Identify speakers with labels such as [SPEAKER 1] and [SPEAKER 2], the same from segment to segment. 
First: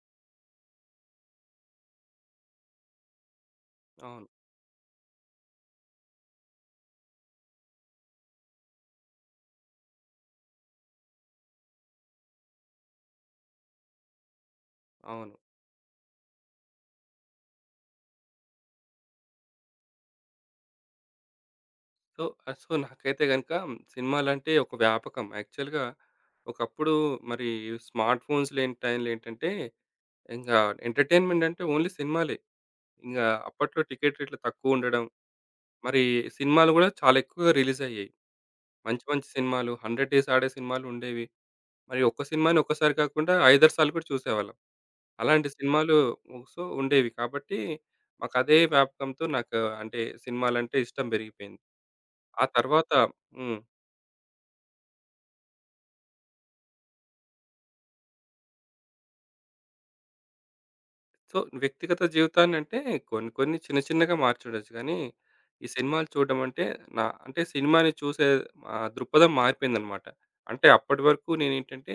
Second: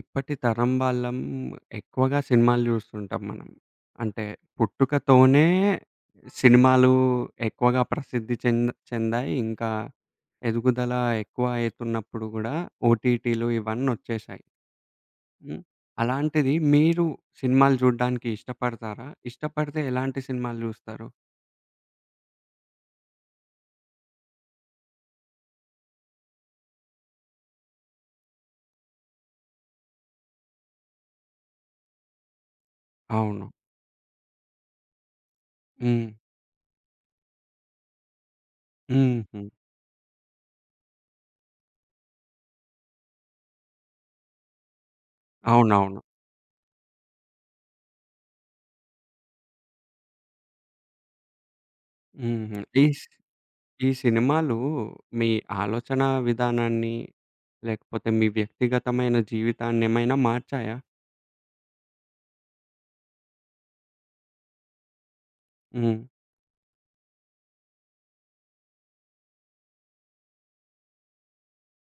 [SPEAKER 1] ఇప్పటి తరం వాళ్ళం ఎక్కువగా సినిమాలు జూస్తుంటాం మనం. అంటే
[SPEAKER 2] అవును.
[SPEAKER 1] పుట్టుకతోనే సినిమాలు ఎక్కువగా ప్రసిద్ధి చెందాయి. ఇంకా ఎదుగుదల ఎక్కువ అయితున్నప్పుడు గూడా ఓటీటీలు ఇవన్నొచ్చేశాయి.
[SPEAKER 2] అవును.
[SPEAKER 1] హ్మ్. అలాంటిది మీరు సినిమాలు జూడ్డానికి ఇష్టపడతారా? ఇష్టపడితే ఎలాంటి సినిమాలు జూస్తారు?
[SPEAKER 2] సో, సో, నాకైతే గనుక సినిమాలంటే ఒక వ్యాపకం. యాక్చువల్‌గా ఒకప్పుడు మరి స్మార్ట్ ఫోన్స్ లేని టైంలో ఏంటంటే, ఇంగా ఎంటర్‌టైన్‌మెంట్ అంటే ఓన్లీ సినిమాలే. ఇంగా
[SPEAKER 1] అవును.
[SPEAKER 2] అప్పట్లో టికెట్ రేట్లు తక్కువుండడం, మరి
[SPEAKER 1] హ్మ్.
[SPEAKER 2] సినిమాలు గూడా చాలా ఎక్కువగా రిలీజయ్యాయి. మంచి మంచి
[SPEAKER 1] హుహు.
[SPEAKER 2] సినిమాలు 100 డేస్ ఆడే సినిమాలుండేవి. మరి ఒక్క సినిమాని ఒక్కసారి కాకుండా ఐదారు సార్లు కూడా చూసేవాళ్ళం. అలాంటి సినిమాలు
[SPEAKER 1] అవునవును.
[SPEAKER 2] ఉండేవి. కాబట్టి మాకదే వ్యాపకంతో నాకు అంటే సినిమాలంటే ఇష్టం బెరిగిపోయింది. ఆ
[SPEAKER 1] హుహు. ఈ
[SPEAKER 2] తర్వాత. హ్మ్.
[SPEAKER 1] ఈ సినిమాలు మీ ఆలోచన విధానాన్ని, లేకపోతే మీ వ్యక్తిగతమైన జీవితాన్నేమైనా మార్చాయా?
[SPEAKER 2] సో, వ్యక్తిగత జీవితాన్నంటే కొన్ని కొన్ని చిన్న చిన్నగా మార్చుండొచ్చు గానీ, ఈ
[SPEAKER 1] హ్మ్.
[SPEAKER 2] సినిమాలు చూడడం అంటే నా అంటే సినిమాని చూసే దృక్పథం మారిపోయిందనమాట. అంటే అప్పటి వరకు నేనేంటంటే,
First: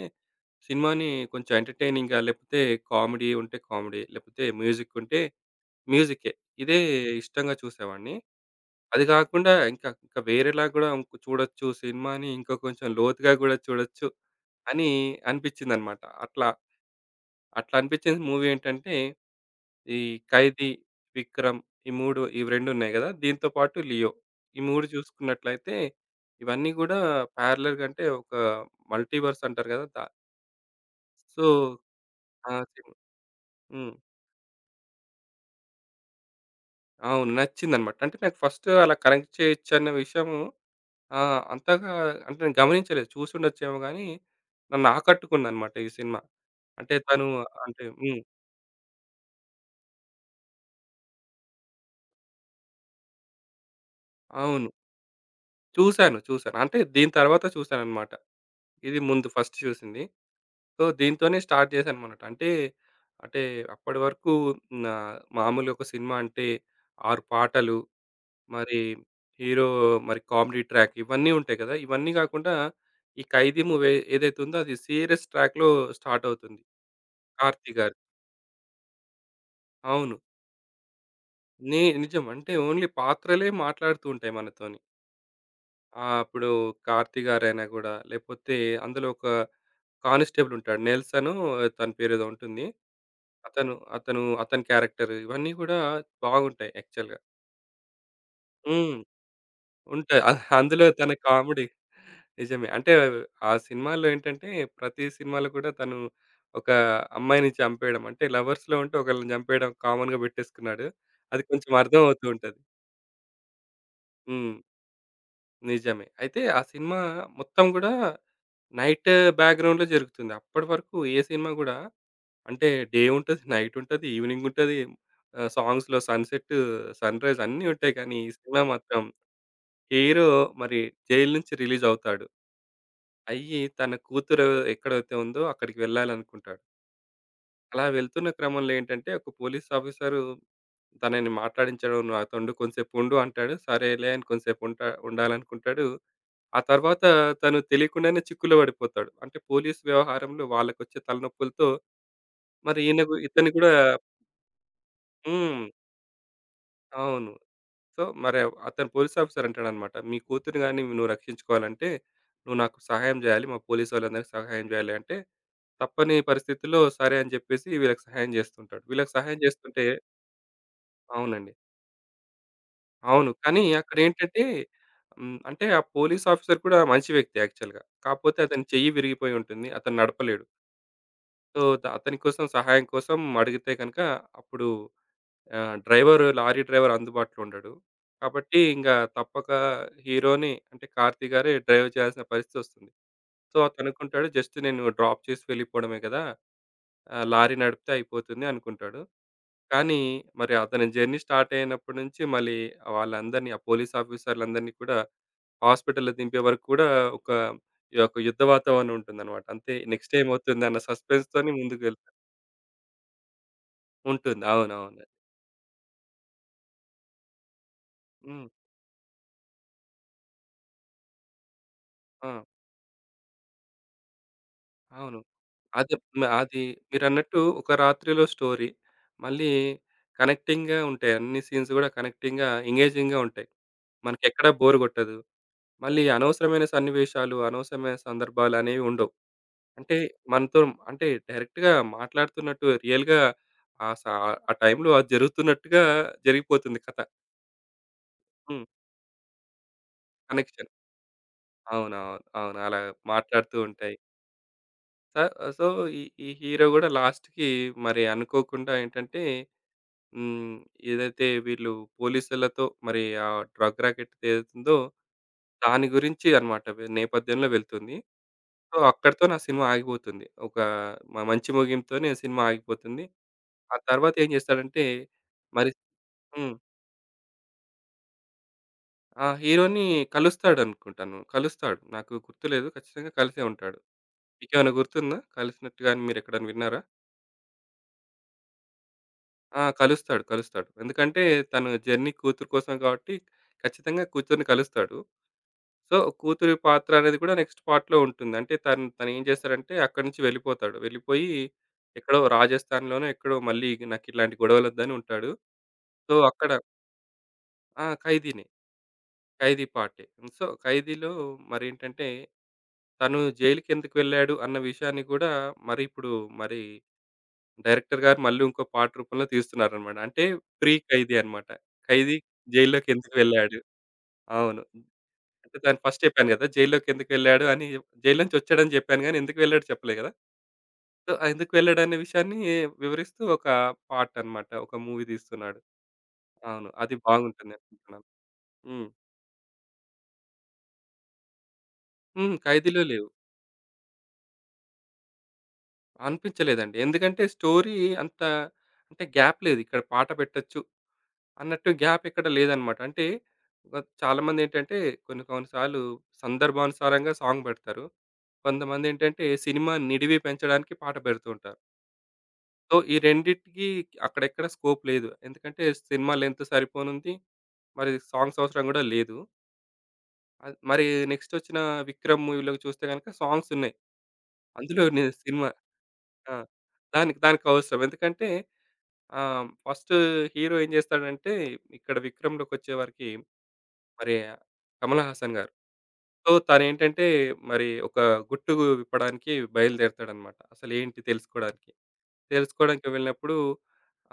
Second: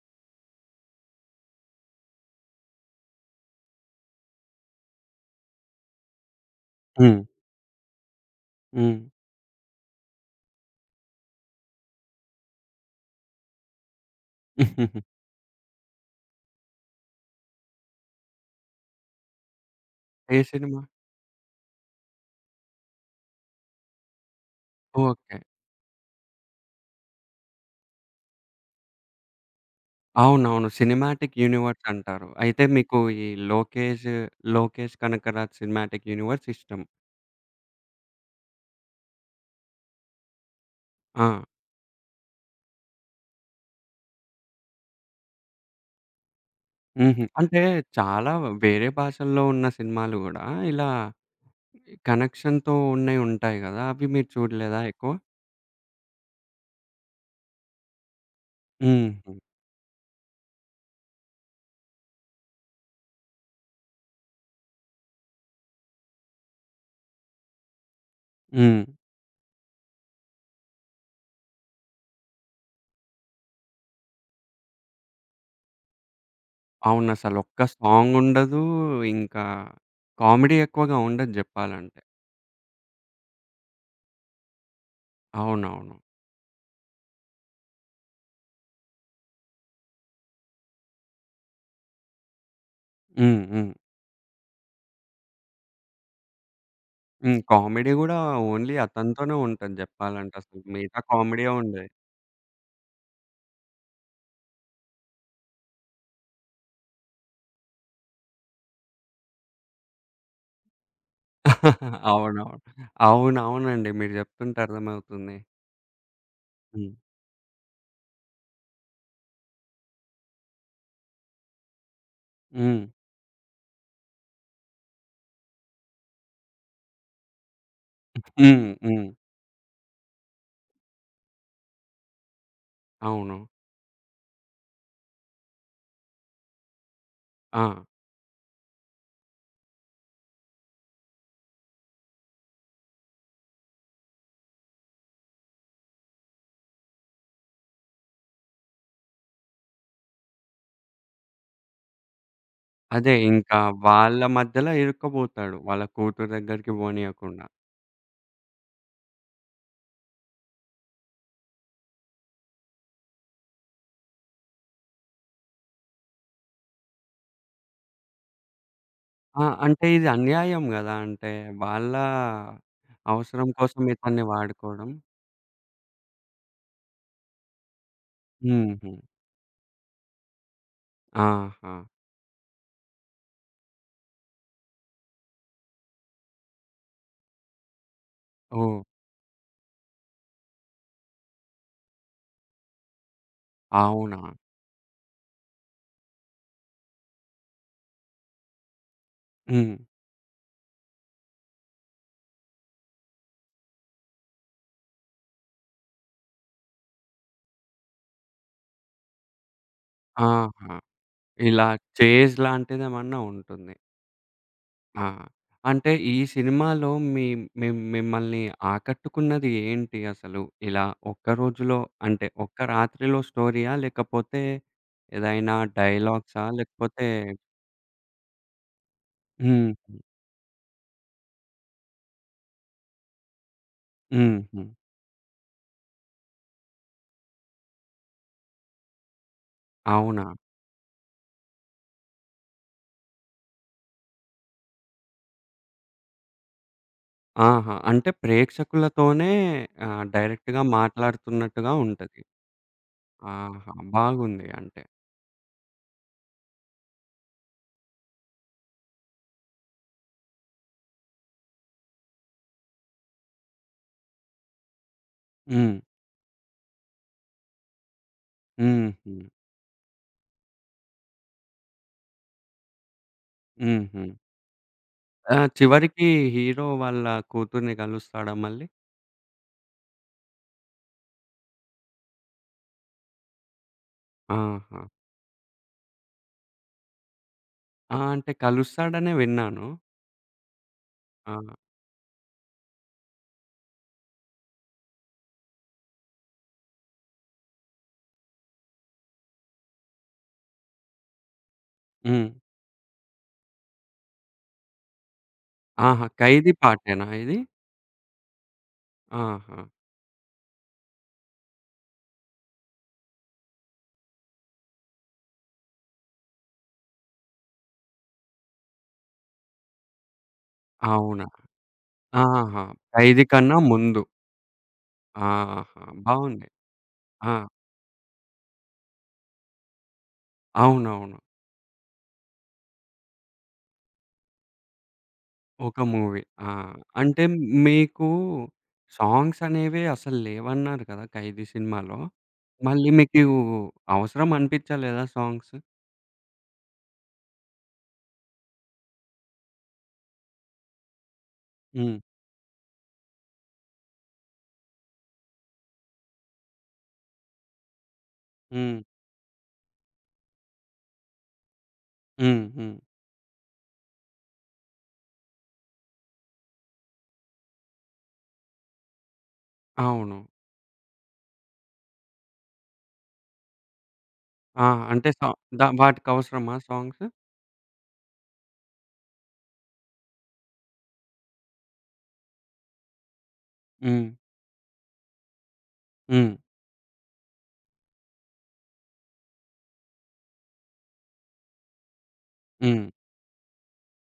[SPEAKER 2] సినిమాని కొంచెం ఎంటర్‌టైనింగ్‌గా లేపోతే కామెడీ ఉంటే కామెడీ, లేపోతే మ్యూజిక్ ఉంటే మ్యూజికే. ఇదే
[SPEAKER 1] హ్మ్.
[SPEAKER 2] ఇష్టంగా చూసేవాడిని.
[SPEAKER 1] హ్మ్.
[SPEAKER 2] అది గాకుండా ఇంకా ఇంకా వేరేలా గూడా ఇంక చూడొచ్చు, సినిమాని ఇంకా కొంచెం లోతుగా గూడా చూడొచ్చు అని అనిపిచ్చిందనమాట. అట్లా అట్లా అనిపిచ్చిన మూవీ ఏంటంటే ఈ
[SPEAKER 1] ఏ
[SPEAKER 2] 'ఖైదీ',
[SPEAKER 1] సినిమా?
[SPEAKER 2] 'విక్రమ్', ఈ 3 ఇవి 2 ఉన్నాయి గదా! దీంతో పాటు 'లియో', ఈ 3
[SPEAKER 1] ఓకే.
[SPEAKER 2] చూసుకున్నట్లయితే ఇవన్నీ గూడా ప్యారలల్‌గా అంటే ఒక మల్టీవర్స్ అంటారు గదా!
[SPEAKER 1] అవునవును. సినిమాటిక్
[SPEAKER 2] సో,
[SPEAKER 1] యూనివర్స్ అంటారు.
[SPEAKER 2] ఆ
[SPEAKER 1] అయితే
[SPEAKER 2] సినిమా.
[SPEAKER 1] మీకు ఈ
[SPEAKER 2] హ్మ్.
[SPEAKER 1] 'లోకేష్', 'లోకేష్ కనకరాజ్' సినిమాటిక్ యూనివర్స్ ఇష్టం.
[SPEAKER 2] అవును. నచ్చిందనమాట. అంటే నాకు ఫస్ట్ అలా కనెక్ట్ చేయొచ్చన్న విషయము
[SPEAKER 1] ఆ!
[SPEAKER 2] అంతగా అంటే నేను గమనించలేదు. చూసుండొచ్చేమో గానీ నన్ను ఆకట్టుకుందనమాట ఈ సినిమా. అంటే
[SPEAKER 1] హుహు.
[SPEAKER 2] తను
[SPEAKER 1] అంటే
[SPEAKER 2] అంటే. హ్మ్.
[SPEAKER 1] చాలా వేరే భాషల్లో ఉన్న సినిమాలు గూడా ఇలా కనెక్షన్‌తో ఉంటాయి గదా! అవి మీరు
[SPEAKER 2] అవును.
[SPEAKER 1] చూడలేదా ఎక్కువ?
[SPEAKER 2] చూసాను. చూసాను. అంటే దీని తర్వాత చూసాననమాట. ఇది ముందు
[SPEAKER 1] హుహు.
[SPEAKER 2] ఫస్ట్ చూసింది. సో, దీంతోనే స్టార్ట్ చేశాననమాట. అంటే, అంటే అప్పటి వరకు నా మామూలుగా ఒక సినిమా అంటే 6 పాటలు, మరి
[SPEAKER 1] హ్మ్.
[SPEAKER 2] హీరో, మరి కామెడీ ట్రాక్ ఇవన్నీ ఉంటాయి కదా! ఇవన్నీ కాకుండా ఈ 'ఖైదీ' మూవీ ఏదైతే ఉందో అది సీరియస్ ట్రాక్‌లో స్టార్ట్ అవుతుంది.
[SPEAKER 1] అవునసలొక్క
[SPEAKER 2] కార్తీ గారిది.
[SPEAKER 1] సాంగుండదు. ఇంకా
[SPEAKER 2] అవును.
[SPEAKER 1] కామెడీ ఎక్కువగా ఉండదు జెప్పాలంటే.
[SPEAKER 2] నిజం. అంటే ఓన్లీ పాత్రలే మాట్లాడుతూ ఉంటాయి మనతోని.
[SPEAKER 1] అవునవును.
[SPEAKER 2] ఇప్పుడు కార్తీ గారైనా గూడా లేకపోతే అందులో ఒక కానిస్టేబుల్ ఉంటాడు. నెల్సనో తన పేరేదో ఉంటుంది.
[SPEAKER 1] హ్మ్. హ్మ్.
[SPEAKER 2] అతను అతను అతని క్యారెక్టర్ ఇవన్నీ గూడా బాగుంటాయి యాక్చువల్‌గా.
[SPEAKER 1] హ్మ్. కామెడీ గూడా ఓన్లీ
[SPEAKER 2] హ్మ్.
[SPEAKER 1] అతనితోనే ఉంటది
[SPEAKER 2] ఉంటాయి.
[SPEAKER 1] జెప్పాలంటే అసలు.
[SPEAKER 2] అందులో
[SPEAKER 1] మిగతా
[SPEAKER 2] తన
[SPEAKER 1] కామెడీయే
[SPEAKER 2] కామెడీ
[SPEAKER 1] ఉండదు.
[SPEAKER 2] నిజమే. అంటే ఆ సినిమాలో ఏంటంటే ప్రతి సినిమాలో కూడా తను ఒక అమ్మాయిని చంపేయడం, అంటే లవర్స్‌లో ఉంటే ఒకళ్ళని చంపేయడం కామన్‌గా పెట్టేసుకున్నాడు. అది కొంచెం అర్థం అవుతూ ఉంటది.
[SPEAKER 1] అవునవును. అవునవునండి. మీరు
[SPEAKER 2] హ్మ్.
[SPEAKER 1] జెప్తుంటే అర్థమవుతుంది.
[SPEAKER 2] నిజమే. అయితే ఆ
[SPEAKER 1] హ్మ్.
[SPEAKER 2] సినిమా మొత్తం గూడా నైట్ బ్యాక్‌గ్రౌండ్‌లో జరుగుతుంది. అప్పటి వరకు ఏ సినిమా గూడా అంటే
[SPEAKER 1] హ్మ్.
[SPEAKER 2] డే ఉంటది, నైట్ ఉంటది, ఈవినింగ్ ఉంటది. సాంగ్స్‌లో సన్‌సెట్, సన్‌రైజ్ అన్నీ ఉంటాయి. కానీ ఈ సినిమా
[SPEAKER 1] హ్మ్.
[SPEAKER 2] మాత్రం
[SPEAKER 1] హ్మ్.
[SPEAKER 2] హీరో మరి జైలు నుంచి రిలీజ్ అవుతాడు.
[SPEAKER 1] అవును.
[SPEAKER 2] అయ్యి తన కూతురు ఎక్కడైతే ఉందో అక్కడికి వెళ్ళాలనుకుంటాడు.
[SPEAKER 1] ఆ!
[SPEAKER 2] అలా వెళ్తున్న క్రమంలో ఏంటంటే ఒక పోలీస్ ఆఫీసరు తనని మాట్లాడించడం, "నువ్వు నాతోండు కొంసేపు ఉండు" అంటాడు. సరేలే అని కొంసేపు ఉంటా ఉండాలనుకుంటాడు. ఆ తర్వాత తను తెలియకుండానే చిక్కులో పడిపోతాడు. అంటే పోలీస్ వ్యవహారంలో వాళ్ళకొచ్చే తలనొప్పులతో మరి ఈయన
[SPEAKER 1] అదే
[SPEAKER 2] ఇతను
[SPEAKER 1] ఇంకా
[SPEAKER 2] కూడా.
[SPEAKER 1] వాళ్ళ మధ్యలో ఇరుక్కుబోతాడు.
[SPEAKER 2] హ్మ్.
[SPEAKER 1] వాళ్ళ కూతురు దగ్గరికి
[SPEAKER 2] అవును.
[SPEAKER 1] పోనీయకుండా.
[SPEAKER 2] సో, మరి అతను పోలీస్ ఆఫీసర్ అంటాడనమాట. "మీ కూతురిని గాని నువ్వు రక్షించుకోవాలంటే, నువ్వు నాకు సహాయం జేయాలి. మా పోలీసు వాళ్ళందరికి సహాయం జేయాలి" అంటే, తప్పని పరిస్థితుల్లో సరే అని జెప్పేసి వీళ్ళకి సహాయం జేస్తుంటాడు. వీళ్ళకి సహాయం
[SPEAKER 1] ఆ!
[SPEAKER 2] జేస్తుంటే
[SPEAKER 1] అంటే ఇది అన్యాయం గదా! అంటే
[SPEAKER 2] అవునండి.
[SPEAKER 1] వాళ్ళ
[SPEAKER 2] అవును.
[SPEAKER 1] అవసరం
[SPEAKER 2] కానీ
[SPEAKER 1] కోసం ఇతన్ని
[SPEAKER 2] అక్కడేంటంటే.
[SPEAKER 1] వాడుకోవడం.
[SPEAKER 2] హ్మ్. అంటే ఆ పోలీస్ ఆఫీసర్ కూడా మంచి వ్యక్తే యాక్చువల్‌గా. కాకపోతే అతని చెయ్యి
[SPEAKER 1] హుహు.
[SPEAKER 2] విరిగిపోయి ఉంటుంది. అతను నడపలేడు. సో,
[SPEAKER 1] ఆహా!
[SPEAKER 2] అతని కోసం సహాయం కోసం అడిగితే గనక అప్పుడు. ఆ! డ్రైవరు, లారీ డ్రైవర్ అందుబాటులో ఉండడు. కాబట్టి
[SPEAKER 1] ఓహ్!
[SPEAKER 2] ఇంక తప్పక హీరోని అంటే కార్తీ గారే డ్రైవ్ చేయాల్సిన పరిస్థితొస్తుంది. సో,
[SPEAKER 1] అవునా?
[SPEAKER 2] అతననుకుంటాడు జస్ట్ నేను డ్రాప్ చేసి వెళ్ళిపోవడమే గదా! లారీ నడిపితే అయిపోతుంది అనుకుంటాడు.
[SPEAKER 1] హ్మ్.
[SPEAKER 2] కానీ మరి అతని జర్నీ స్టార్ట్ అయినప్పటి నుంచి మళ్ళీ వాళ్ళందరిని, ఆ పోలీస్ ఆఫీసర్‌లందరిని కూడా హాస్పిటల్‌లో దింపే వరకు కూడా ఒక ఈ యొక్క యుద్ధ వాతావరణం ఉంటుందన్నమాట. అంతే, నెక్స్ట్
[SPEAKER 1] ఆహా!
[SPEAKER 2] ఏమవుతుందన్న సస్పెన్స్‌తోని
[SPEAKER 1] ఇలా
[SPEAKER 2] ముందుకెళ్తారు.
[SPEAKER 1] చేజ్ లాంటిదేమన్నా ఉంటుంది.
[SPEAKER 2] ఉంటుంది.
[SPEAKER 1] ఆ!
[SPEAKER 2] అవునవును.
[SPEAKER 1] అంటే ఈ సినిమాలో మీ మి మిమ్మల్ని
[SPEAKER 2] హ్మ్.
[SPEAKER 1] ఆకట్టుకున్నది ఏంటి అసలు? ఇలా ఒక్క రోజులో అంటే
[SPEAKER 2] ఆ!
[SPEAKER 1] ఒక్క రాత్రిలో స్టోరీయా? లేకపోతే
[SPEAKER 2] అవును.
[SPEAKER 1] ఏదైనా
[SPEAKER 2] అది
[SPEAKER 1] డైలాగ్సా?
[SPEAKER 2] అది
[SPEAKER 1] లేకపోతే
[SPEAKER 2] మీరన్నట్టు ఒక రాత్రిలో స్టోరీ. మళ్ళీ
[SPEAKER 1] హ్మ్.
[SPEAKER 2] కనెక్టింగ్‌గా ఉంటాయి. అన్ని సీన్స్ గూడా కనెక్టింగ్‌గా, ఎంగేజింగ్‌గా ఉంటాయి. మనకెక్కడ
[SPEAKER 1] హుహు.
[SPEAKER 2] బోర్ గొట్టదు. మళ్ళీ అనవసరమైన సన్నివేశాలు, అనవసరమైన సందర్భాలు అనేవి ఉండవు. అంటే
[SPEAKER 1] అవునా?
[SPEAKER 2] మనతో అంటే డైరెక్ట్‌గా మాట్లాడుతున్నట్టు రియల్‌గా ఆ స ఆ టైంలో అది జరుగుతున్నట్టుగా జరిగిపోతుంది కథ.
[SPEAKER 1] ఆహా! అంటే
[SPEAKER 2] హ్మ్.
[SPEAKER 1] ప్రేక్షకులతోనే డైరెక్ట్‌గా
[SPEAKER 2] కనెక్షన్.
[SPEAKER 1] మాట్లాడుతున్నట్టుగా
[SPEAKER 2] అవునవును.
[SPEAKER 1] ఉంటది.
[SPEAKER 2] అవును. అవును అలా మాట్లాడుతూ
[SPEAKER 1] ఆహా!
[SPEAKER 2] ఉంటాయి.
[SPEAKER 1] బాగుంది అంటే.
[SPEAKER 2] స సో, ఈ ఈ హీరో గూడా లాస్ట్‌కి మరి అనుకోకుండా ఏంటంటే, హ్మ్. ఏదైతే వీళ్ళు పోలీసులతో మరి ఆ డ్రగ్ రాకెట్ ఏదైతుందో
[SPEAKER 1] హ్మ్.
[SPEAKER 2] దాని గురించి అన్నమాట నేపథ్యంలో వెళ్తుంది. సో,
[SPEAKER 1] హుహు.
[SPEAKER 2] అక్కడితో నా సినిమా ఆగిపోతుంది. ఒక మంచి ముగింపుతోనే సినిమా ఆగిపోతుంది. ఆ
[SPEAKER 1] హుహు.
[SPEAKER 2] తర్వాత ఏం చేస్తాడంటే
[SPEAKER 1] ఆ!
[SPEAKER 2] మరి.
[SPEAKER 1] చివరికి
[SPEAKER 2] హ్మ్.
[SPEAKER 1] హీరో వాళ్ళ కూతుర్ని కలుస్తాడా మళ్ళీ?
[SPEAKER 2] ఆ హీరోని కలుస్తాడనుకుంటాను. కలుస్తాడు. నాకు గుర్తులేదు. ఖచ్చితంగా కలిసే ఉంటాడు. మీకేమైనా
[SPEAKER 1] ఆహా!
[SPEAKER 2] గుర్తుందా? కలిసినట్టు గాని మీరెక్కడైనా విన్నారా?
[SPEAKER 1] ఆ! అంటే కలుస్తాడనే
[SPEAKER 2] ఆ!
[SPEAKER 1] విన్నాను.
[SPEAKER 2] కలుస్తాడు. కలుస్తాడు. ఎందుకంటే
[SPEAKER 1] ఆ!
[SPEAKER 2] తను జర్నీ కూతురు కోసం కాబట్టి ఖచ్చితంగా కూతుర్ని కలుస్తాడు. సో, కూతురి పాత్ర అనేది కూడా నెక్స్ట్ పార్ట్‌లో ఉంటుంది. అంటే తను తనేం చేస్తాడంటే అక్కడి నుంచి వెళ్ళిపోతాడు. వెళ్ళిపోయి ఎక్కడో
[SPEAKER 1] హ్మ్.
[SPEAKER 2] రాజస్థాన్‌లోనో ఎక్కడో మళ్ళీ నాకిట్లాంటి గొడవలొద్దని ఉంటాడు.
[SPEAKER 1] ఆహా!
[SPEAKER 2] సో, అక్కడ.
[SPEAKER 1] 'ఖైదీ' పాటేనా ఇది?
[SPEAKER 2] ఆ! ఖైదీనే.
[SPEAKER 1] ఆహా!
[SPEAKER 2] ఖైదీ పార్టే. సో, ఖైదీలో మరేంటంటే తను జైలుకెందుకు వెళ్ళాడు అన్న విషయాన్ని కూడా మరి ఇప్పుడు మరి డైరెక్టర్ గారు మళ్ళీ ఇంకో పార్ట్ రూపంలో తీస్తున్నారనమాట. అంటే ప్రీ ఖైదీ
[SPEAKER 1] అవునా?
[SPEAKER 2] అన్నమాట. ఖైదీ
[SPEAKER 1] ఆహా!
[SPEAKER 2] జైల్లోకెందుకు
[SPEAKER 1] 'ఖైదీ' కన్నా
[SPEAKER 2] వెళ్ళాడు.
[SPEAKER 1] ముందు.
[SPEAKER 2] అవును. అంటే దాన్ని
[SPEAKER 1] ఆహా!
[SPEAKER 2] ఫస్ట్ చెప్పాను
[SPEAKER 1] బావుంది.
[SPEAKER 2] గదా! జైల్లోకి
[SPEAKER 1] ఆ!
[SPEAKER 2] ఎందుకెళ్ళాడు అని జైల్లో నుంచి వచ్చాడని చెప్పాను గానీ, ఎందుకు వెళ్ళాడో చెప్పలే గదా! సో,
[SPEAKER 1] అవునవును.
[SPEAKER 2] ఆ ఎందుకు వెళ్ళాడనే విషయాన్ని వివరిస్తూ ఒక పాట అన్నమాట. ఒక మూవీ తీస్తున్నాడు.
[SPEAKER 1] ఒక మూవీ. ఆ!
[SPEAKER 2] అవును. అది
[SPEAKER 1] అంటే
[SPEAKER 2] బాగుంటుంది అనుకుంటున్నాను.
[SPEAKER 1] మీకు
[SPEAKER 2] హ్మ్.
[SPEAKER 1] సాంగ్స్ అనేవి అసలు లేవన్నారు కదా! 'ఖైదీ' సినిమాలో.
[SPEAKER 2] హ్మ్. 'ఖైదీలో'
[SPEAKER 1] మళ్ళీ
[SPEAKER 2] లేవు.
[SPEAKER 1] మీకు అవసరం అనిపించలేదా సాంగ్స్?
[SPEAKER 2] అనిపించలేదండి. ఎందుకంటే స్టోరీ అంత అంటే గ్యాప్ లేదు. ఇక్కడ పాట పెట్టొచ్చు అన్నట్టు
[SPEAKER 1] హ్మ్.
[SPEAKER 2] గ్యాప్ ఎక్కడ లేదన్నమాట. అంటే చాలామందేంటంటే కొన్ని కొన్ని సార్లు సందర్భానుసారంగా సాంగ్ పెడతారు.
[SPEAKER 1] హ్మ్.
[SPEAKER 2] కొంతమందేంటంటే సినిమా నిడివి పెంచడానికి పాట పెడుతూ ఉంటారు.
[SPEAKER 1] హ్మ్. హ్మ్.
[SPEAKER 2] సో, ఈ రెండిటికి అక్కడెక్కడ స్కోప్ లేదు. ఎందుకంటే సినిమా లెంత్ సరిపోనుంది. మరి సాంగ్స్ అవసరం గూడా లేదు.
[SPEAKER 1] అవును.
[SPEAKER 2] మరి నెక్స్ట్ ఒచ్చిన 'విక్రమ్' మూవీ‌లో చూస్తే గనక సాంగ్స్ ఉన్నాయి.
[SPEAKER 1] ఆ!
[SPEAKER 2] అందులో
[SPEAKER 1] అంటే సా
[SPEAKER 2] సినిమా.
[SPEAKER 1] ద వాటికి
[SPEAKER 2] ఆ!
[SPEAKER 1] అవసరమా సాంగ్స్?
[SPEAKER 2] దానికి దానికి అవసరం. ఎందుకంటే ఫస్ట్ హీరో ఏం జేస్తాడంటే, ఇక్కడ 'విక్రమ్‌లోకొచ్చేవరకి'
[SPEAKER 1] హ్మ్.
[SPEAKER 2] మరి కమల్ హాసన్ గారు. సో,
[SPEAKER 1] హ్మ్.
[SPEAKER 2] తనేంటంటే మరి ఒక గుట్టు విప్పడానికి బయలుదేరతాడన్నమాట. అసలేంటి తెలుసుకోవడానికి.
[SPEAKER 1] హ్మ్.
[SPEAKER 2] తెలుసుకోవడానికి వెళ్ళినప్పుడు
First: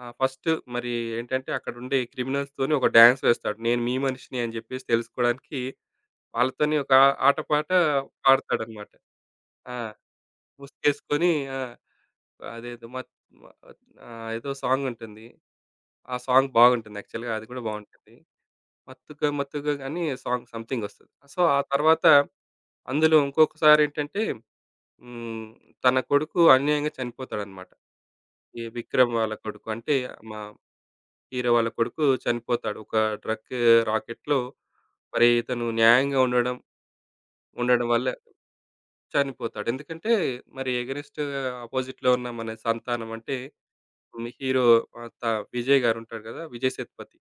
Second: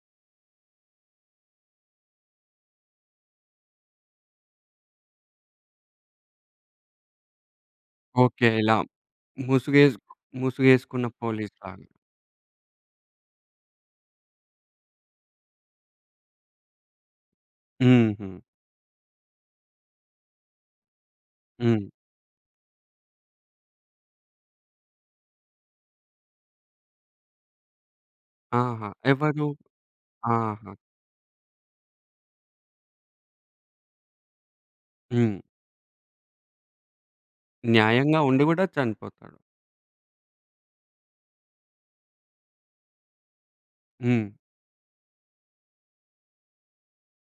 [SPEAKER 2] ఫస్ట్ మరి ఏంటంటే అక్కడుండే క్రిమినల్స్‌తోని ఒక డాన్స్ వేస్తాడు. నేను మీ మనిషిని అని జెప్పేసి తెలుసుకోవడానికి వాళ్ళతోని ఒక ఆట పాట
[SPEAKER 1] ఓకే. ఇలా
[SPEAKER 2] పాడతాడన్నమాట. ఆ!
[SPEAKER 1] ముసుగేసు ముసుగేసుకున్న
[SPEAKER 2] ముసుగేసుకొని. ఆ!
[SPEAKER 1] పోలీస్‌లాగా.
[SPEAKER 2] అదేదో మత్ మ ఏదో సాంగ్ ఉంటుంది. ఆ సాంగ్ బాగుంటుంది యాక్చువల్‌గా, అది కూడా బాగుంటుంది.
[SPEAKER 1] హుహు.
[SPEAKER 2] 'మత్తుగా మత్తుగా' అని సాంగ్ సంథింగ్ వస్తది. సో, ఆ
[SPEAKER 1] హ్మ్.
[SPEAKER 2] తర్వాత అందులో ఇంకొకసారి ఏంటంటే. హ్మ్. తన కొడుకు అన్యాయంగా చనిపోతాడన్నమాట. ఈ
[SPEAKER 1] ఆహా!
[SPEAKER 2] విక్రమ్ వాళ్ళ
[SPEAKER 1] ఎవరు?
[SPEAKER 2] కొడుకు అంటే మా
[SPEAKER 1] ఆహా!
[SPEAKER 2] హీరో వాళ్ళ కొడుకు చనిపోతాడు. ఒక డ్రగ్ రాకెట్‌లో మరి
[SPEAKER 1] హ్మ్.
[SPEAKER 2] ఇతను న్యాయంగా ఉండడం ఉండడం వల్ల
[SPEAKER 1] న్యాయంగా ఉండి గూడా చనిపోతాడు.
[SPEAKER 2] చనిపోతాడు. ఎందుకంటే మరి అగెనిస్ట్‌గా అపోజిట్‌లో ఉన్న మన సంతానం అంటే
[SPEAKER 1] హ్మ్.
[SPEAKER 2] మీ హీరో ఆహ్, త విజయ్ గారుంటాడు కదా! విజయ్ సేతుపతి.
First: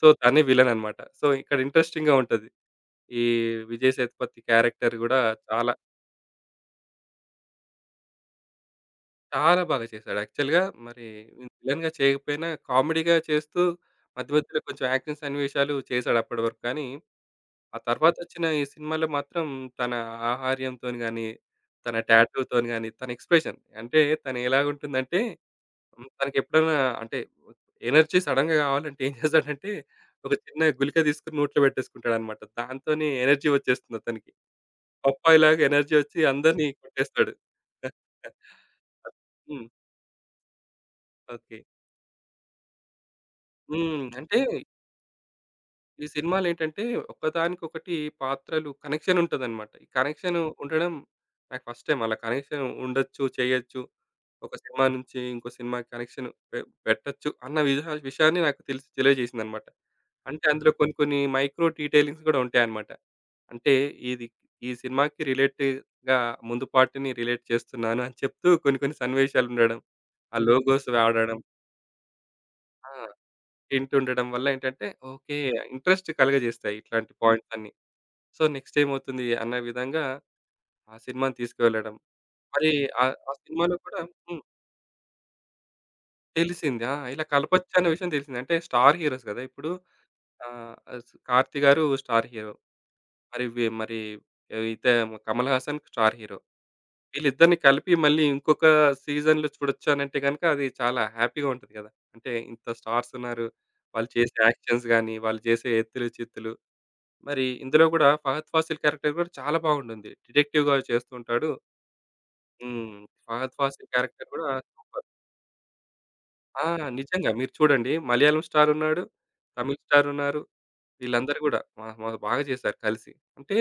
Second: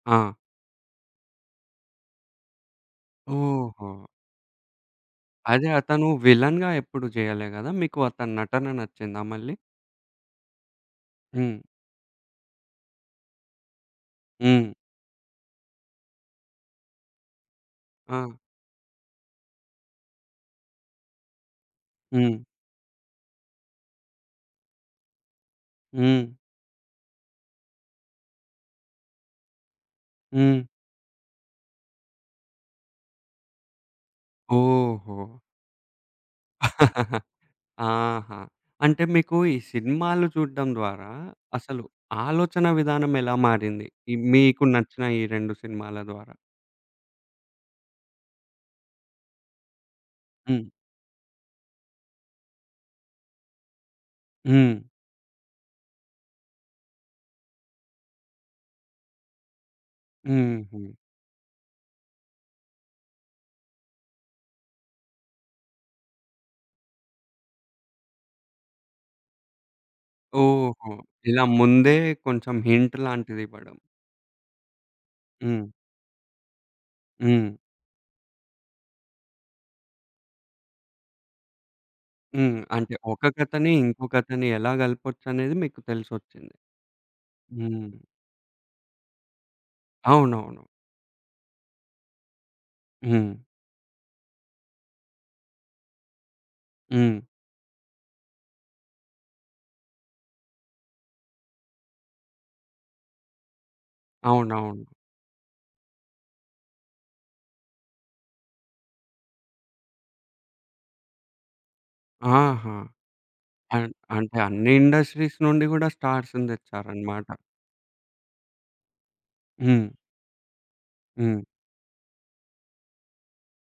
[SPEAKER 2] సో,
[SPEAKER 1] ఆ!
[SPEAKER 2] తనే విలన్ అన్నమాట. సో, ఇక్కడ ఇంట్రెస్టింగ్‌గా ఉంటది. ఈ
[SPEAKER 1] ఓహో!
[SPEAKER 2] విజయ్ సేతుపతి క్యారెక్టర్ గూడా
[SPEAKER 1] అదే.
[SPEAKER 2] చాలా,
[SPEAKER 1] అతను విలన్‌గా ఎప్పుడు చేయలే గదా! మీకు అతని నటన నచ్చిందా మళ్ళీ?
[SPEAKER 2] చాలా బాగా చేశాడు. యాక్చువల్‌గా మరి
[SPEAKER 1] హ్మ్.
[SPEAKER 2] విలన్‌గా చేయకపోయినా కామెడీగా చేస్తూ మధ్య మధ్యలో
[SPEAKER 1] హ్మ్.
[SPEAKER 2] కొంచెం యాక్షన్ సన్నివేశాలు చేశాడు అప్పటి వరకు. కానీ ఆ
[SPEAKER 1] ఆ!
[SPEAKER 2] తర్వాతొచ్చిన ఈ సినిమాలో మాత్రం తన ఆహార్యంతోని గాని, తన
[SPEAKER 1] హ్మ్.
[SPEAKER 2] టాటూతోని గాని, తన ఎక్స్‌ప్రెషన్, అంటే తను ఎలాగుంటుందంటే
[SPEAKER 1] హ్మ్.
[SPEAKER 2] తనకెప్పుడైనా అంటే ఎనర్జీ సడెన్‌గా కావాలంటే ఏం చేస్తాడంటే ఒక
[SPEAKER 1] హ్మ్.
[SPEAKER 2] చిన్న గుళిక తీసుకొని నోట్లో పెట్టేసుకుంటాడన్నమాట. దాంతోనే ఎనర్జీ వచ్చేస్తుంది అతనికి.
[SPEAKER 1] ఓహో!
[SPEAKER 2] పప్పాయిలాగా ఎనర్జీ వచ్చి అందరిని కొట్టేస్తాడు.
[SPEAKER 1] ఆహా! అంటే మీకు ఈ
[SPEAKER 2] హ్మ్.
[SPEAKER 1] సినిమాలు చూడడం ద్వారా
[SPEAKER 2] ఓకే.
[SPEAKER 1] అసలు ఆలోచన విధానం ఎలా మారింది?
[SPEAKER 2] హ్మ్.
[SPEAKER 1] ఈ
[SPEAKER 2] అంటే
[SPEAKER 1] మీకు నచ్చిన ఈ 2 సినిమాల
[SPEAKER 2] ఈ
[SPEAKER 1] ద్వారా?
[SPEAKER 2] సినిమాలేంటంటే ఒకదానికొకటి పాత్రలు కనెక్షన్ ఉంటదనమాట. ఈ కనెక్షన్
[SPEAKER 1] హ్మ్.
[SPEAKER 2] ఉండడం నాకు ఫస్ట్ టైమ్ అలా కనెక్షన్ ఉండొచ్చు, చేయొచ్చు. ఒక
[SPEAKER 1] హ్మ్.
[SPEAKER 2] సినిమా నుంచి ఇంకో సినిమా కనెక్షన్ పెట్టొచ్చు అన్న విషయాన్ని నాకు తెలిసి తెలియజేసిందనమాట. అంటే అందులో
[SPEAKER 1] హుహు.
[SPEAKER 2] కొన్ని కొన్ని మైక్రో డీటెయిలింగ్స్ కూడా ఉంటాయనమాట. అంటే ఇది ఈ సినిమాకి రిలేటివ్‌గా ముందు పార్ట్‌ని రిలేట్ చేస్తున్నాను అని చెప్తూ కొన్ని కొన్ని సన్నివేశాలుండడం. ఆ లోగోస్
[SPEAKER 1] ఓహో!
[SPEAKER 2] వాడడం.
[SPEAKER 1] ఇలా ముందే కొంచెం
[SPEAKER 2] ఆ!
[SPEAKER 1] హింట్ లాంటిది ఇవ్వడం.
[SPEAKER 2] వింటుండడం వల్ల ఏంటంటే, ఓకే.
[SPEAKER 1] హ్మ్.
[SPEAKER 2] ఇంట్రెస్ట్ కలుగజేస్తాయి ఇట్లాంటి
[SPEAKER 1] హ్మ్.
[SPEAKER 2] పాయింట్స్ అన్నీ. సో, నెక్స్ట్ ఏమవుతుంది అన్న విధంగా ఆ సినిమాని తీసుకువెళ్ళడం.
[SPEAKER 1] హ్మ్.
[SPEAKER 2] మరి
[SPEAKER 1] అంటే ఒక
[SPEAKER 2] ఆ
[SPEAKER 1] కథని
[SPEAKER 2] సినిమాలో కూడా.
[SPEAKER 1] ఇంకో
[SPEAKER 2] హ్మ్.
[SPEAKER 1] కథని ఎలా కలపొచ్చనేది మీకు తెలిసొచ్చింది.
[SPEAKER 2] తెలిసింది. ఆ! ఇలా కలపొచ్చు
[SPEAKER 1] హ్మ్.
[SPEAKER 2] అనే విషయం తెలిసింది. అంటే స్టార్ హీరోస్ గదా! ఇప్పుడు
[SPEAKER 1] అవునవును.
[SPEAKER 2] ఆహ్, స్ 'కార్తీ' గారు స్టార్ హీరో.
[SPEAKER 1] హ్మ్.
[SPEAKER 2] మరి వి మరి ఇత 'కమల్ హాసన్' స్టార్ హీరో.
[SPEAKER 1] హ్మ్.
[SPEAKER 2] వీళ్ళిద్దరిని కలిపి మళ్ళీ ఇంకొక సీజన్‌లో చూడొచ్చు అనంటే గనుక అది చాలా హ్యాపీగా ఉంటది గదా! అంటే ఇంత స్టార్స్ ఉన్నారు. వాళ్ళు చేసే
[SPEAKER 1] అవునవును.
[SPEAKER 2] యాక్షన్స్ గాని, వాళ్ళు చేసే ఎత్తులు, చిత్తులు మరి ఇందులో కూడా ఫహద్ ఫాసిల్ క్యారెక్టర్ కూడా చాలా బాగుంటుంది. డిటెక్టివ్‌గా చేస్తూ ఉంటాడు.
[SPEAKER 1] ఆహా!
[SPEAKER 2] హ్మ్. ఫహద్
[SPEAKER 1] అన్
[SPEAKER 2] ఫాసిల్ క్యారెక్టర్
[SPEAKER 1] అంటే
[SPEAKER 2] కూడా
[SPEAKER 1] అన్ని
[SPEAKER 2] సూపర్.
[SPEAKER 1] ఇండస్ట్రీస్ నుండి గూడా స్టార్స్‌ని
[SPEAKER 2] ఆ!
[SPEAKER 1] తెచ్చారన్నమాట.
[SPEAKER 2] నిజంగా మీరు చూడండి, మలయాళం స్టార్ ఉన్నాడు. తమిళ్
[SPEAKER 1] హ్మ్.
[SPEAKER 2] స్టార్ ఉన్నారు. వీళ్ళందరూ
[SPEAKER 1] హ్మ్.
[SPEAKER 2] కూడా మా మా బాగా చేశారు కలిసి. అంటే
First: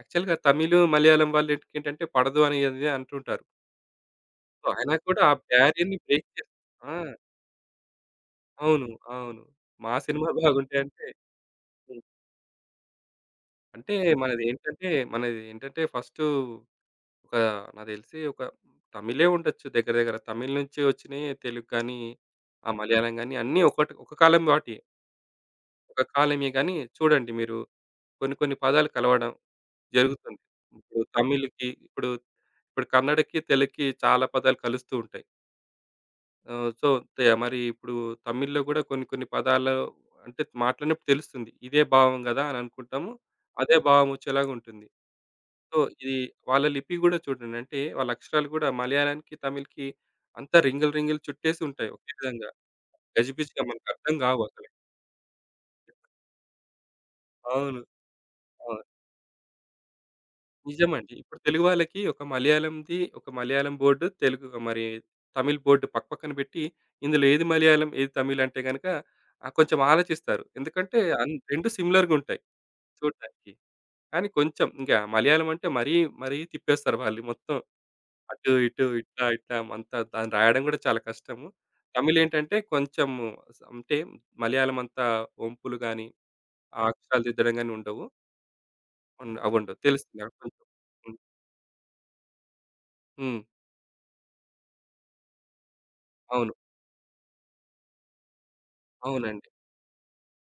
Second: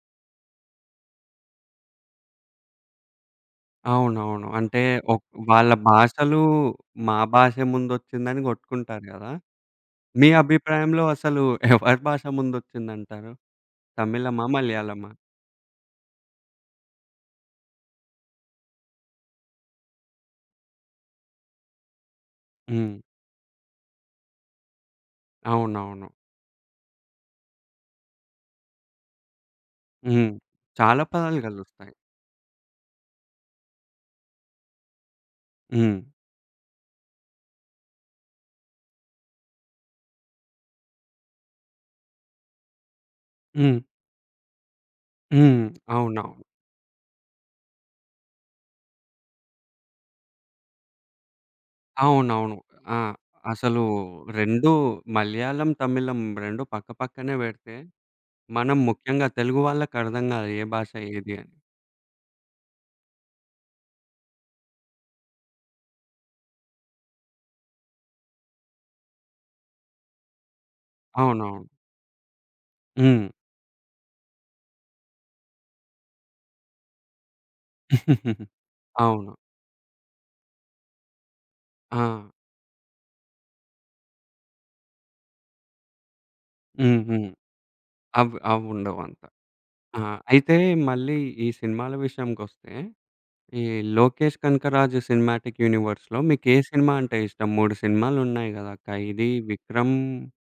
[SPEAKER 2] యాక్చువల్‌గా తమిళ్, మలయాళం వాళ్ళకేంటంటే పడదు అని అది అంటుంటారు.
[SPEAKER 1] అవునవును.
[SPEAKER 2] సో,
[SPEAKER 1] అంటే
[SPEAKER 2] అయినా కూడా
[SPEAKER 1] ఒక్
[SPEAKER 2] ఆ
[SPEAKER 1] వాళ్ళ
[SPEAKER 2] బ్యారియర్‌ని బ్రేక్
[SPEAKER 1] భాషలు
[SPEAKER 2] చేసి. ఆ!
[SPEAKER 1] మా భాషే ముందొచ్చిందని
[SPEAKER 2] అవును.
[SPEAKER 1] కొట్టుకుంటారు గదా!
[SPEAKER 2] అవును. మా సినిమా
[SPEAKER 1] మీ అభిప్రాయంలో
[SPEAKER 2] బాగుంటాయంటే.
[SPEAKER 1] అసలు ఎవరి
[SPEAKER 2] హ్మ్.
[SPEAKER 1] భాష ముందొచ్చిందంటారు?
[SPEAKER 2] అంటే
[SPEAKER 1] తమిళమా? మలయాళమా?
[SPEAKER 2] మనది ఏంటంటే ఫస్టు ఒక నాకు తెలిసి ఒక తమిళే ఉండొచ్చు దగ్గర దగ్గర. తమిళ్ నుంచి వచ్చినయి తెలుగు కానీ, ఆ
[SPEAKER 1] హ్మ్.
[SPEAKER 2] మలయాళం గానీ అన్నీ ఒకటి ఒక కాలం వాటియే. ఒక
[SPEAKER 1] అవునవును.
[SPEAKER 2] కాలమే గానీ చూడండి మీరు, కొన్ని కొన్ని పదాలు కలవడం
[SPEAKER 1] హ్మ్.
[SPEAKER 2] జరుగుతుంది.
[SPEAKER 1] చాలా
[SPEAKER 2] ఇప్పుడు
[SPEAKER 1] పదాలు
[SPEAKER 2] తమిళ్‌కి
[SPEAKER 1] కలుస్తాయి.
[SPEAKER 2] ఇప్పుడు, ఇప్పుడు కన్నడకి, తెలుగుకి చాలా పదాలు కలుస్తూ ఉంటాయి.
[SPEAKER 1] హ్మ్.
[SPEAKER 2] సో, మరి ఇప్పుడు తమిళ్‌లో గూడా కొన్ని కొన్ని పదాలు అంటే మాట్లాడినప్పుడు తెలుస్తుంది. ఇదే భావం గదా! అని అనుకుంటాము. అదే
[SPEAKER 1] హ్మ్.
[SPEAKER 2] భావం వచ్చేలాగా ఉంటుంది.
[SPEAKER 1] హ్మ్.
[SPEAKER 2] సో, ఇది
[SPEAKER 1] అవునవును.
[SPEAKER 2] వాళ్ళ లిపి గూడా చూడండి. అంటే వాళ్ళ అక్షరాలు గూడా మలయాళానికి, తమిళ్‌కి అంతా రింగులు రింగులు చుట్టేసి ఉంటాయి ఒకే విధంగా.
[SPEAKER 1] అవునవును. ఆ!
[SPEAKER 2] గజిబిజిగా
[SPEAKER 1] అసలు
[SPEAKER 2] మనకర్థం కావు అసలు.
[SPEAKER 1] 2 మలయాళం, తమిళం 2 పక్క పక్కనే పెడితే,
[SPEAKER 2] అవును. ఆ!
[SPEAKER 1] మనం ముఖ్యంగా తెలుగు వాళ్ళకర్థం కాదు ఏ భాష
[SPEAKER 2] నిజమండి.
[SPEAKER 1] ఏది
[SPEAKER 2] ఇప్పుడు
[SPEAKER 1] అని.
[SPEAKER 2] తెలుగు వాళ్ళకి ఒక మలయాళంది, ఒక మలయాళం బోర్డు, తెలుగు మరి తమిళ్ బోర్డు పక్కపక్కన పెట్టి, ఇందులో ఏది మలయాళం, ఏది తమిళ్ అంటే గనక కొంచెం ఆలోచిస్తారు. ఎందుకంటే
[SPEAKER 1] అవునవును.
[SPEAKER 2] 2 సిమిలర్‌గుంటాయి
[SPEAKER 1] హ్మ్.
[SPEAKER 2] చూడడానికి. కానీ కొంచెం ఇంక మలయాళం అంటే మరీ, మరీ తిప్పేస్తారు వాళ్ళు మొత్తం. అటు ఇటు ఇట్లా
[SPEAKER 1] అవును.
[SPEAKER 2] ఇట్లా అంతా దాన్ని రాయడం కూడా చాలా కష్టము.
[SPEAKER 1] ఆ!
[SPEAKER 2] తమిళ్ ఏంటంటే కొంచెము అంటే మలయాళం అంతా ఒంపులు గాని, ఆ
[SPEAKER 1] హ్మ్.
[SPEAKER 2] అక్షరాలు
[SPEAKER 1] హ్మ్.
[SPEAKER 2] దిద్దడం గాని ఉండవు.
[SPEAKER 1] అవ్ అవుండవంత.
[SPEAKER 2] అవుండవు
[SPEAKER 1] ఆ!
[SPEAKER 2] తెలుస్తుంది నాకు
[SPEAKER 1] అయితే
[SPEAKER 2] కొంచెం.
[SPEAKER 1] మళ్ళీ
[SPEAKER 2] హ్మ్.
[SPEAKER 1] ఈ సినిమాల విషయంకొస్తే,
[SPEAKER 2] హ్మ్.
[SPEAKER 1] ఈ 'లోకేష్ కనకరాజు' సినిమాటిక్ యూనివర్స్‌లో
[SPEAKER 2] అవును.
[SPEAKER 1] మీకే సినిమా అంటే ఇష్టం? 3 సినిమాలున్నాయి కదా! 'ఖైదీ',
[SPEAKER 2] అవునండి.
[SPEAKER 1] 'విక్రమ్',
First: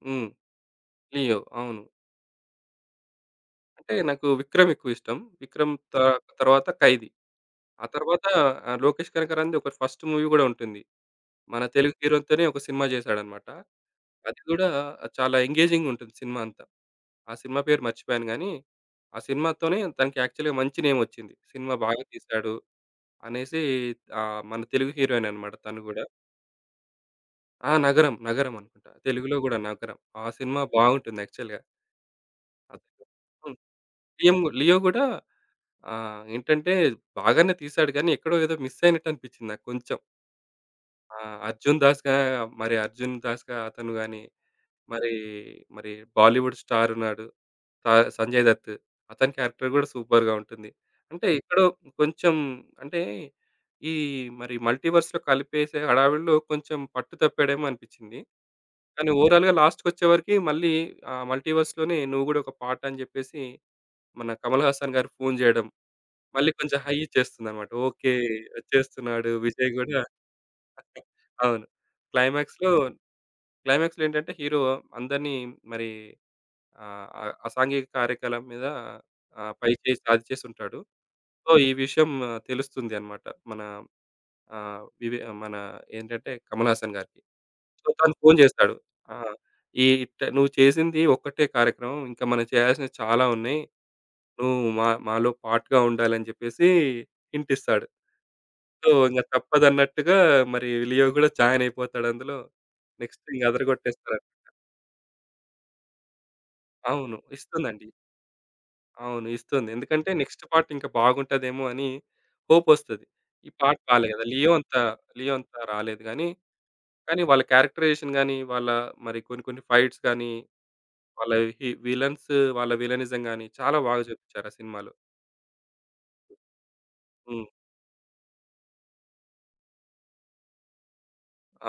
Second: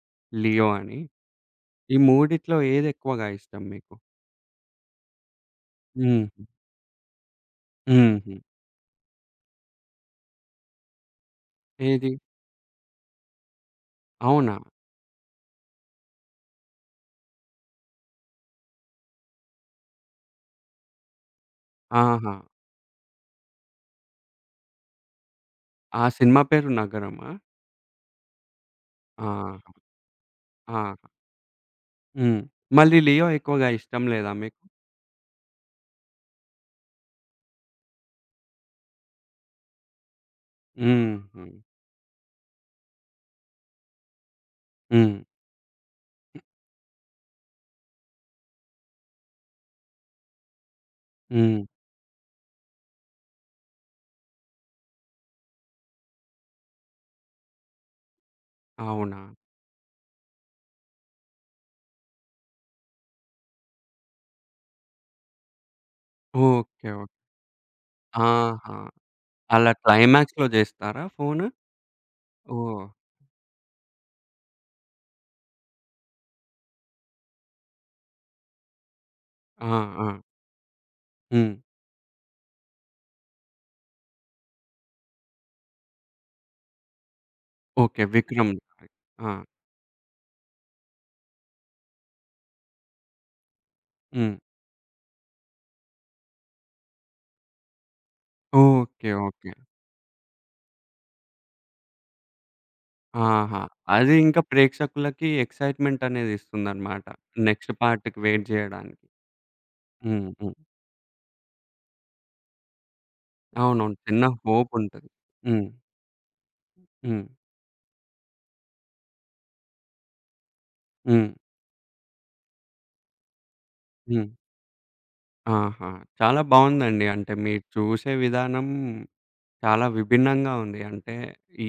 [SPEAKER 2] హ్మ్.
[SPEAKER 1] 'లియో' అని.
[SPEAKER 2] 'లియో' అవును.
[SPEAKER 1] ఈ మూడిట్లో ఏదెక్కువగా ఇష్టం మీకు?
[SPEAKER 2] అంటే నాకు 'విక్రమ్' ఎక్కువ ఇష్టం. 'విక్రమ్'
[SPEAKER 1] హ్మ్.
[SPEAKER 2] తర్వాత 'ఖైదీ'. ఆ తర్వాత
[SPEAKER 1] హుహు.
[SPEAKER 2] 'లోకేష్ కనకరాం'ది ఒక ఫస్ట్ మూవీ గూడా ఉంటుంది. మన తెలుగు
[SPEAKER 1] ఏది?
[SPEAKER 2] హీరోతోనే ఒక సినిమా జేశాడన్నమాట. అది
[SPEAKER 1] అవునా?
[SPEAKER 2] గూడా చాలా ఎంగేజింగ్ ఉంటుంది సినిమా అంతా. ఆ సినిమా పేరు మర్చిపోయాను గానీ, ఆ సినిమాతోనే తనకి యాక్చువల్‌గా మంచి నేమ్ వచ్చింది. సినిమా బాగా
[SPEAKER 1] ఆహా!
[SPEAKER 2] తీశాడు అనేసి మన తెలుగు హీరోయిన్ అనమాట తను
[SPEAKER 1] ఆ
[SPEAKER 2] గూడా.
[SPEAKER 1] సినిమా పేరు 'నగరమా'?
[SPEAKER 2] ఆ! 'నగరం', 'నగరం' అనుకుంటా. తెలుగులో
[SPEAKER 1] ఆహా!
[SPEAKER 2] గూడా 'నగరం.' ఆ సినిమా
[SPEAKER 1] ఆహా!
[SPEAKER 2] బాగుంటుంది యాక్చువల్‌గా.
[SPEAKER 1] హ్మ్. మళ్ళీ
[SPEAKER 2] అందులో.
[SPEAKER 1] 'లియో'
[SPEAKER 2] హ్మ్.
[SPEAKER 1] ఎక్కువగా ఇష్టం లేదా మీకు?
[SPEAKER 2] 'లియో' గూడా ఏంటంటే బాగానే తీశాడు గానీ, ఎక్కడో ఏదో మిస్ అయినట్టు అనిపిచ్చింది నాకు కొంచెం.
[SPEAKER 1] హుహు.
[SPEAKER 2] 'అర్జున్ దాస్‌గా' మరి 'అర్జున్ దాస్‌గా' అతను గాని, మరి,
[SPEAKER 1] హ్మ్.
[SPEAKER 2] మరి బాలీవుడ్ స్టార్ ఉన్నాడు. స 'సంజయ్ దత్', అతని క్యారెక్టర్ గూడా సూపర్‌గా ఉంటుంది. అంటే
[SPEAKER 1] హ్మ్.
[SPEAKER 2] ఎక్కడో కొంచెం అంటే ఈ మరి మల్టీవర్స్‌లో కలిపేసే హడావిడిలో కొంచెం పట్టు తప్పాడేమో అనిపిచ్చింది. కానీ
[SPEAKER 1] అవునా?
[SPEAKER 2] ఓవరాల్‌గా లాస్ట్‌కొచ్చేవరకి మళ్ళీ ఆ మల్టీవర్స్‌లోనే నువ్వు గూడా ఒక పార్ట్ అని జెప్పేసి మన కమల్ హాసన్ గారు ఫోను జేయడం మళ్ళీ కొంచెం
[SPEAKER 1] ఓకే.
[SPEAKER 2] Hi
[SPEAKER 1] okay.
[SPEAKER 2] ఇచ్చేస్తుందన్నమాట. ఓకే.
[SPEAKER 1] ఆహా!
[SPEAKER 2] వచ్చేస్తున్నాడు విజయ్
[SPEAKER 1] అలా
[SPEAKER 2] గూడా.
[SPEAKER 1] క్లైమాక్స్‌లో జేస్తారా ఫోను?
[SPEAKER 2] అవును. క్లైమాక్స్‌లో
[SPEAKER 1] ఓహ్!
[SPEAKER 2] క్లైమాక్స్‌లో ఏంటంటే హీరో అందరిని మరి. ఆ! అసాంఘిక కార్యకలాపం మీద
[SPEAKER 1] ఆ!
[SPEAKER 2] పైచేయి
[SPEAKER 1] ఆ!
[SPEAKER 2] సాధిచేసుంటాడు. సో,
[SPEAKER 1] హ్మ్.
[SPEAKER 2] ఈ విషయం తెలుస్తుంది అన్నమాట. మన ఆహ్, వివే మన ఏంటంటే, కమల్ హాసన్ గారికి. So,
[SPEAKER 1] okay.
[SPEAKER 2] తను ఫోను
[SPEAKER 1] 'విక్రమ్'
[SPEAKER 2] చేస్తాడు. ఆ!
[SPEAKER 1] ఆ!
[SPEAKER 2] "ఈ ఇట్ట నువ్వు చేసింది ఒక్కటే కార్యక్రమం. ఇంకా మనం చేయాల్సినవి చాలా ఉన్నాయి.
[SPEAKER 1] హ్మ్.
[SPEAKER 2] నువ్వు మా మాలో పార్ట్‌గా ఉండాలని" చెప్పేసి హింట్ ఇస్తాడు. So,
[SPEAKER 1] okay.
[SPEAKER 2] ఇంక
[SPEAKER 1] ఓకే.
[SPEAKER 2] తప్పదన్నట్టుగా మరి లియో గూడా జాయిన్ అయిపోతాడు అందులో. నెక్స్ట్ ఇంగ
[SPEAKER 1] ఆహా! అది ఇంకా
[SPEAKER 2] అదరగొట్టేస్తారన్నమాట.
[SPEAKER 1] ప్రేక్షకులకి ఎక్సైట్‌మెంట్ అనేది ఇస్తుందన్నమాట.
[SPEAKER 2] అవును.
[SPEAKER 1] నెక్స్ట్
[SPEAKER 2] ఇస్తుందండి.
[SPEAKER 1] పార్ట్‌కి వెయిట్ జేయడానికి.
[SPEAKER 2] అవును. ఇస్తుంది. ఎందుకంటే
[SPEAKER 1] హ్మ్.
[SPEAKER 2] నెక్స్ట్
[SPEAKER 1] హ్మ్.
[SPEAKER 2] పార్ట్ ఇంకా బాగుంటదేమో అని హోపొస్తది. ఈ పార్ట్
[SPEAKER 1] అవునవును.
[SPEAKER 2] రాలే
[SPEAKER 1] చిన్న
[SPEAKER 2] గదా!
[SPEAKER 1] హోపుంటది.
[SPEAKER 2] లియో అంత
[SPEAKER 1] హ్మ్.
[SPEAKER 2] రాలేదు గానీ, కానీ
[SPEAKER 1] హ్మ్.
[SPEAKER 2] వాళ్ళ క్యారెక్టరైజేషన్ గాని, వాళ్ళ మరి కొన్ని కొన్ని ఫైట్స్ గాని,
[SPEAKER 1] హ్మ్.
[SPEAKER 2] వాళ్ళ విలన్స్ వాళ్ళ విలనిజం గాని చాలా బాగా
[SPEAKER 1] హ్మ్.
[SPEAKER 2] చూపిచ్చారు ఆ సినిమాలో.
[SPEAKER 1] ఆహా! చాలా బావుందండి. అంటే
[SPEAKER 2] హ్మ్.
[SPEAKER 1] మీరు చూసే విధానం చాలా విభిన్నంగా ఉంది. అంటే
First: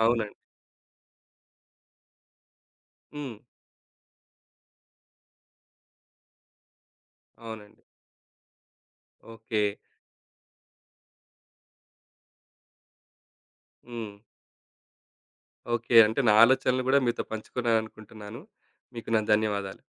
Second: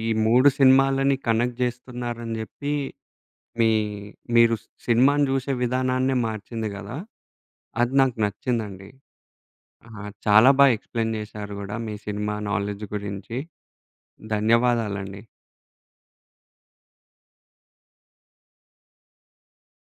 [SPEAKER 1] ఈ
[SPEAKER 2] అవునండి.
[SPEAKER 1] 3 సినిమాలని కనెక్ట్ జేస్తున్నారని జెప్పి
[SPEAKER 2] హ్మ్.
[SPEAKER 1] మీ మీరు సినిమాని జూసే విధానాన్నే మార్చింది గదా!
[SPEAKER 2] అవునండి.
[SPEAKER 1] అది నాకు నచ్చిందండి.
[SPEAKER 2] ఓకే.
[SPEAKER 1] ఆ! చాలా బా ఎక్స్‌ప్లెయిన్ జేశారు గూడా మీ సినిమా నాలెడ్జ్ గురించి.
[SPEAKER 2] హ్మ్.
[SPEAKER 1] ధన్యవాదాలండి.
[SPEAKER 2] ఓకే. అంటే నా ఆలోచనలు గూడా మీతో పంచుకున్నాననుకుంటున్నాను. మీకు నా ధన్యవాదాలు.